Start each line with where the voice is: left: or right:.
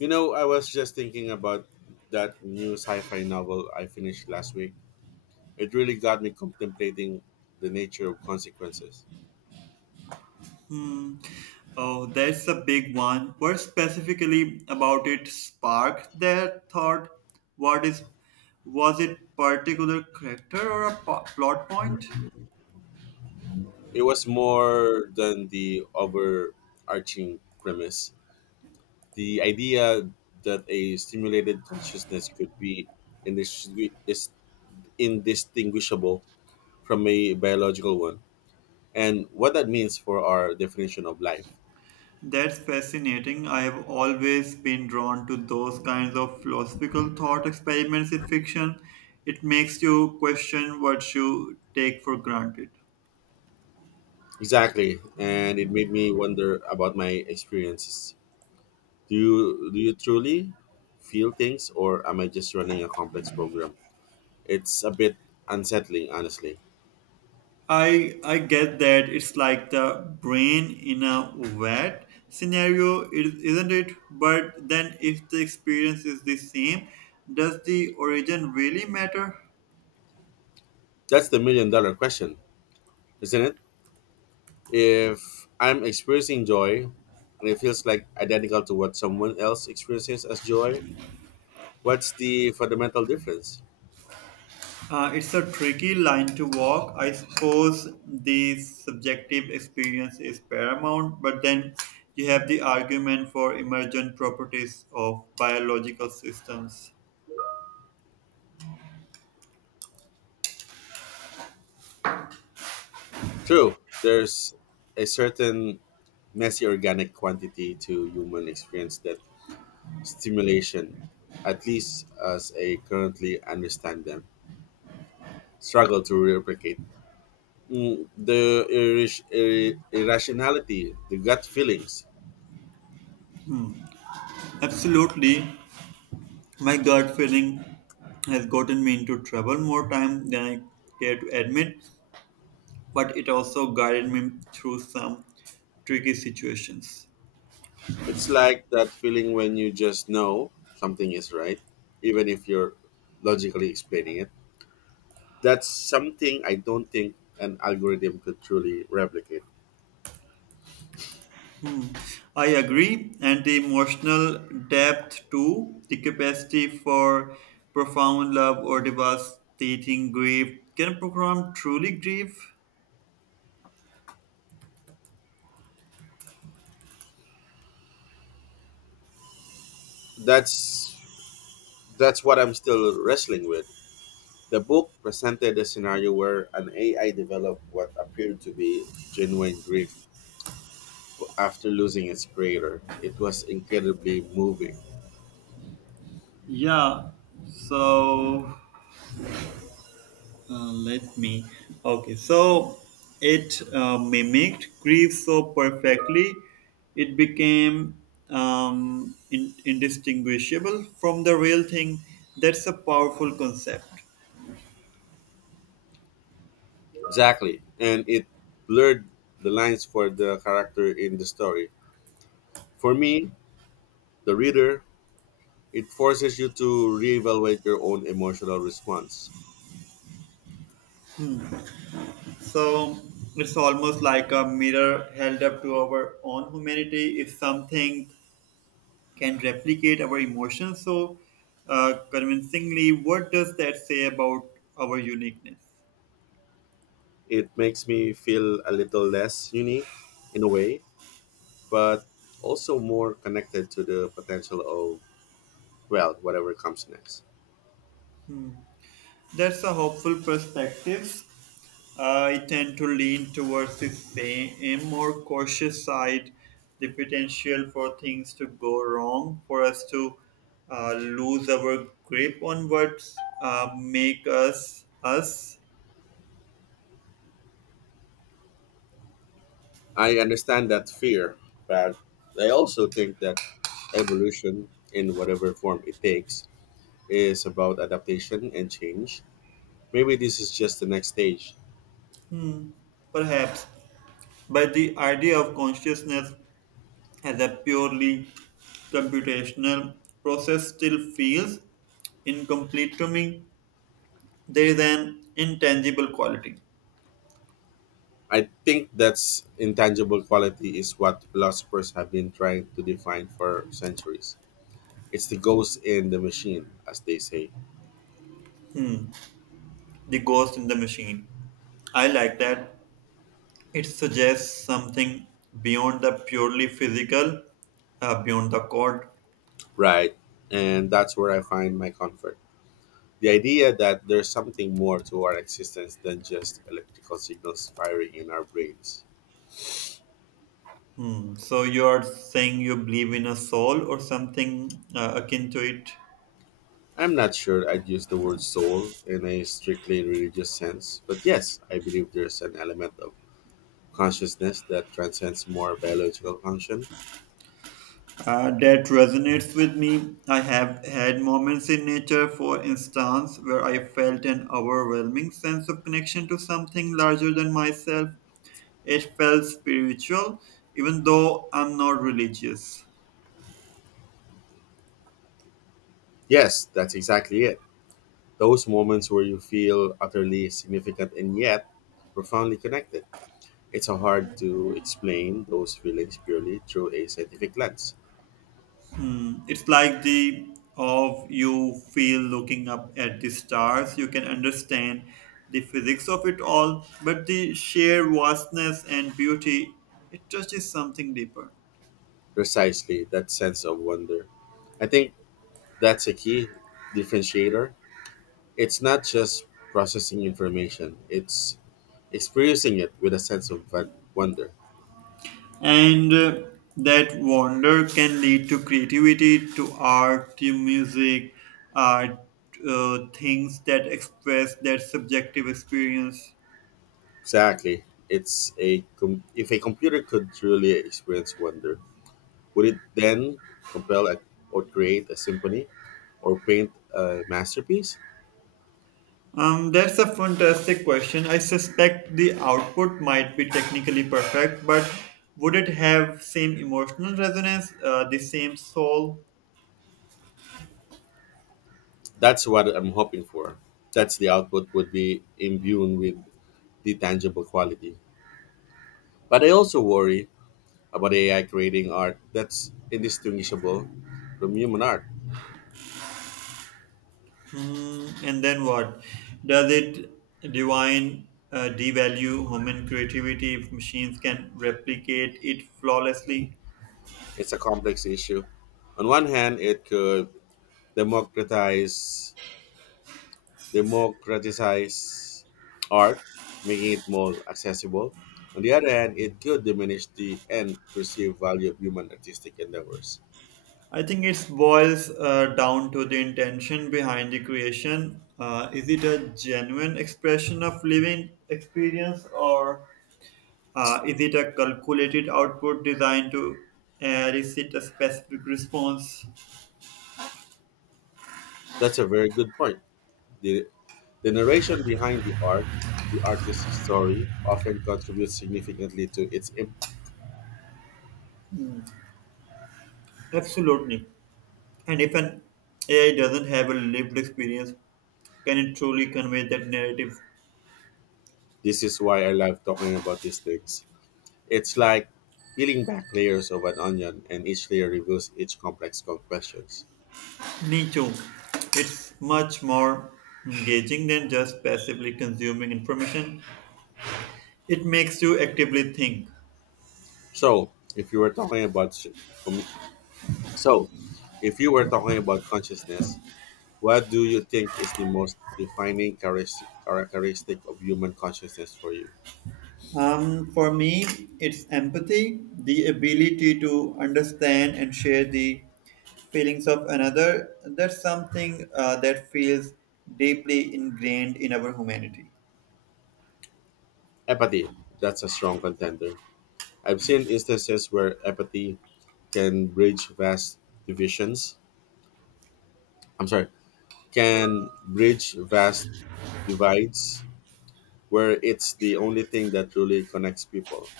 left: I was just thinking about that new sci fi novel I finished last week. It really got me contemplating the nature of consequences.
right: Hmm. Oh, that's a big one. What specifically about it sparked that thought? What is was it particular character or a plot point?
left: It was more than the overarching premise. The idea that a stimulated consciousness could be is indistinguishable from a biological one, and what that means for our definition of life.
right: That's fascinating. I have always been drawn to those kinds of philosophical thought experiments in fiction. It makes you question what you take for granted.
left: Exactly, and it made me wonder about my experiences. Do you truly feel things, or am I just running a complex program? It's a bit unsettling, honestly.
right: I get that it's like the brain in a wet scenario, isn't it? But then, if the experience is the same, does the origin really matter?
left: That's the million dollar question, isn't it? If I'm experiencing joy, and it feels like identical to what someone else experiences as joy, what's the fundamental difference?
right: It's a tricky line to walk. I suppose the subjective experience is paramount, but then you have the argument for emergent properties of biological systems.
left: True, there's a certain messy organic quantity to human experience that stimulation, at least as I currently understand them, struggle to replicate the irrationality, the gut feelings.
right: Absolutely. My gut feeling has gotten me into trouble more time than I care to admit, but it also guided me through some tricky situations.
left: It's like that feeling when you just know something is right, even if you're logically explaining it. That's something I don't think an algorithm could truly replicate.
right: Hmm. I agree, and the emotional depth too, the capacity for profound love or devastating grief. Can a program truly grieve?
left: That's that's what I'm still wrestling with. The book presented a scenario where an AI developed what appeared to be genuine grief after losing its creator. It was incredibly moving.
right: Yeah, so let me. Okay, so it mimicked grief so perfectly, it became indistinguishable from the real thing. That's a powerful concept.
left: Exactly. And it blurred the lines for the character in the story. For me, the reader, it forces you to reevaluate your own emotional response.
right: So it's almost like a mirror held up to our own humanity. If something can replicate our emotions so convincingly, what does that say about our uniqueness?
left: It makes me feel a little less unique in a way, but also more connected to the potential of, well, whatever comes next.
right: That's a hopeful perspective. I tend to lean towards the same a more cautious side, the potential for things to go wrong, for us to lose our grip on what make us us.
left: I understand that fear, but I also think that evolution in whatever form it takes is about adaptation and change. Maybe this is just the next stage.
right: Hmm, perhaps, but the idea of consciousness as a purely computational process still feels incomplete to me. There is an intangible quality.
left: I think that's intangible quality is what philosophers have been trying to define for centuries. It's the ghost in the machine, as they say.
right: Hmm, the ghost in the machine. I like that. It suggests something beyond the purely physical, beyond the code.
left: Right. And that's where I find my comfort. The idea that there's something more to our existence than just electrical signals firing in our brains.
right: Hmm. So you are saying you believe in a soul or something akin to it?
left: I'm not sure I'd use the word soul in a strictly religious sense, but yes, I believe there's an element of consciousness that transcends more biological function.
right: That resonates with me. I have had moments in nature, for instance, where I felt an overwhelming sense of connection to something larger than myself. It felt spiritual, even though I'm not religious.
left: Yes, that's exactly it. Those moments where you feel utterly significant and yet profoundly connected. It's so hard to explain those feelings purely through a scientific lens.
right: It's like the of you feel looking up at the stars. You can understand the physics of it all, but the sheer vastness and beauty, it touches something deeper.
left: Precisely, that sense of wonder. I think that's a key differentiator. It's not just processing information, it's experiencing it with a sense of wonder.
right: And that wonder can lead to creativity, to art, to music, art, things that express that subjective experience.
left: Exactly. If a computer could truly experience wonder, would it then compel a, or create a symphony or paint a masterpiece?
right: That's a fantastic question. I suspect the output might be technically perfect, but would it have same emotional resonance, the same soul?
left: That's what I'm hoping for. That's the output would be imbued with the tangible quality. But I also worry about AI creating art that's indistinguishable from human art.
right: Hmm, and then what? Does it divine devalue human creativity if machines can replicate it flawlessly?
left: It's a complex issue. On one hand, it could democratize democratize art, making it more accessible. On the other hand, it could diminish the end perceived value of human artistic endeavors.
right: I think it boils down to the intention behind the creation. Is it a genuine expression of living experience or is it a calculated output designed to elicit a specific response?
left: That's a very good point. The, the narration behind the art, the artist's story, often contributes significantly to its impact.
right: Absolutely. And if an AI doesn't have a lived experience, can it truly convey that narrative?
left: This is why I love talking about these things. It's like peeling back layers of an onion, and each layer reveals each complex questions.
right: Me too. It's much more engaging than just passively consuming information. It makes you actively think.
left: So, if you were talking about s- commu- So, if you were talking about consciousness, what do you think is the most defining characteristic of human consciousness for you?
right: For me, it's empathy, the ability to understand and share the feelings of another. That's something that feels deeply ingrained in our humanity.
left: Empathy. That's a strong contender. I've seen instances where empathy can bridge vast divisions. I'm sorry, can bridge vast divides where it's the only thing that truly connects people.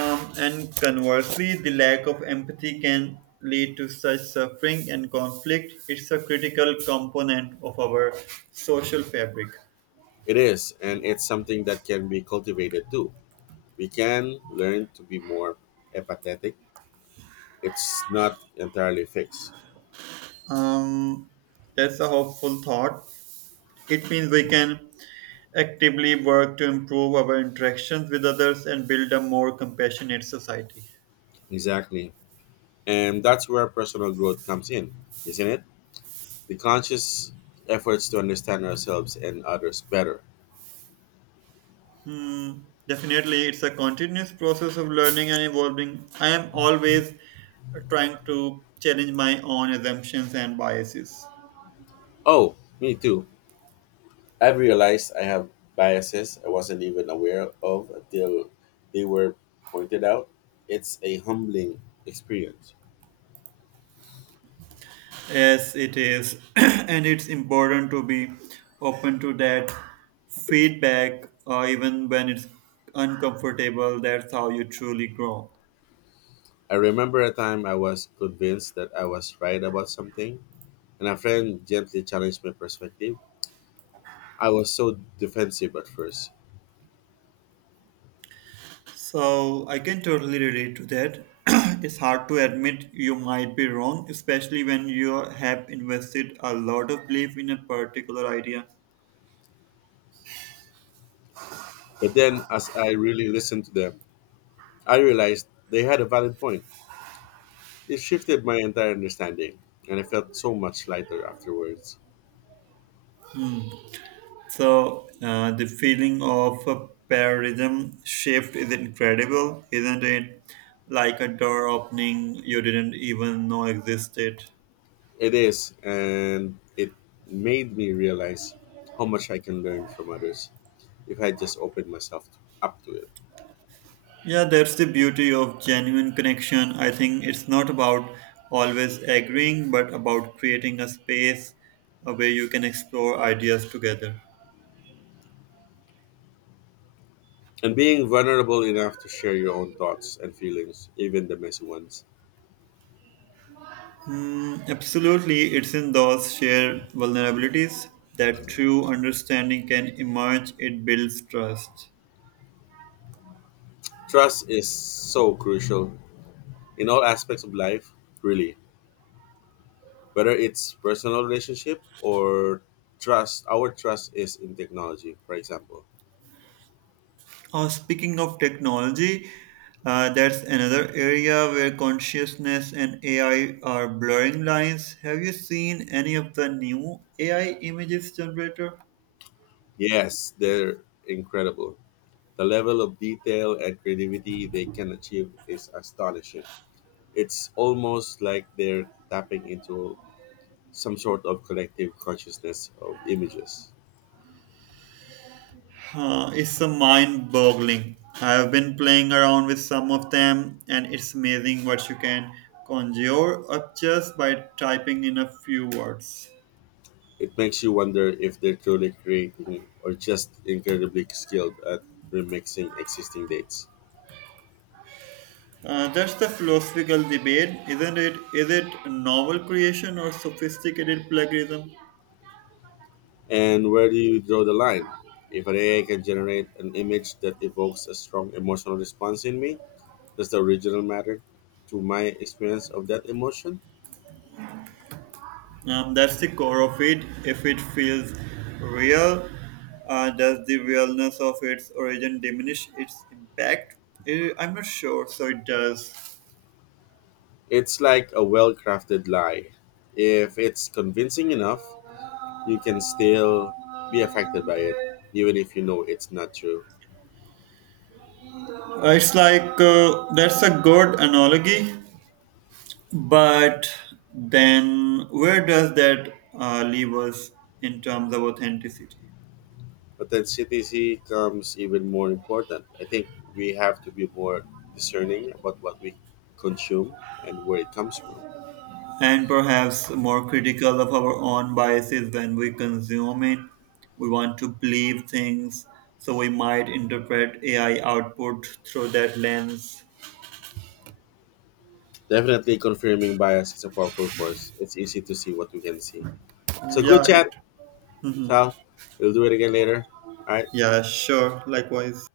right: And conversely, the lack of empathy can lead to such suffering and conflict. It's a critical component of our social fabric.
left: It is, and it's something that can be cultivated too. We can learn to be more empathetic, it's not entirely fixed.
right: Um, that's a hopeful thought. It means we can actively work to improve our interactions with others and build a more compassionate society.
left: Exactly. And that's where personal growth comes in, isn't it? The conscious efforts to understand ourselves and others better.
right: Hmm, definitely, it's a continuous process of learning and evolving. I am always trying to challenge my own assumptions and biases.
left: Oh, me too. I've realized I have biases I wasn't even aware of until they were pointed out. It's a humbling experience.
right: Yes, it is, and it's important to be open to that feedback, even when it's uncomfortable. That's how you truly grow.
left: I remember a time I was convinced that I was right about something, and a friend gently challenged my perspective. I was so defensive at first.
right: So I can totally relate to that. It's hard to admit you might be wrong, especially when you have invested a lot of belief in a particular idea.
left: But then, as I really listened to them, I realized they had a valid point. It shifted my entire understanding, and I felt so much lighter afterwards.
right: So the feeling of a paradigm shift is incredible, isn't it? Like a door opening you didn't even know existed.
left: It is, and it made me realize how much I can learn from others if I just open myself up to it.
right: Yeah, that's the beauty of genuine connection. I think it's not about always agreeing, but about creating a space where you can explore ideas together.
left: And being vulnerable enough to share your own thoughts and feelings, even the messy ones.
right: Mm, absolutely, it's in those shared vulnerabilities that true understanding can emerge. It builds trust.
left: Trust is so crucial in all aspects of life, really. Whether it's personal relationship or trust our trust is in technology, for example.
right: Oh, speaking of technology, that's another area where consciousness and AI are blurring lines. Have you seen any of the new AI images generator?
left: Yes, they're incredible. The level of detail and creativity they can achieve is astonishing. It's almost like they're tapping into some sort of collective consciousness of images.
right: It's a mind boggling. I've been playing around with some of them, and it's amazing what you can conjure up just by typing in a few words.
left: It makes you wonder if they're truly creating or just incredibly skilled at remixing existing dates.
right: That's the philosophical debate, isn't it? Is it novel creation or sophisticated plagiarism?
left: And where do you draw the line? If an AI can generate an image that evokes a strong emotional response in me, does the original matter to my experience of that emotion?
right: That's the core of it. If it feels real, does the realness of its origin diminish its impact? I'm not sure, so it does.
left: It's like a well crafted lie. If it's convincing enough, you can still be affected by it, even if you know it's not true.
right: It's like That's a good analogy, but then where does that leave us in terms of authenticity?
left: Authenticity comes even more important. I think we have to be more discerning about what we consume and where it comes from.
right: And perhaps more critical of our own biases when we consume it. We want to believe things, so we might interpret AI output through that lens.
left: Definitely, confirming bias is a powerful force. It's easy to see what we can see. So, good
right: Yeah, it.
left: chat, Sal. We'll do it again later. All right.
right: Yeah, sure. Likewise.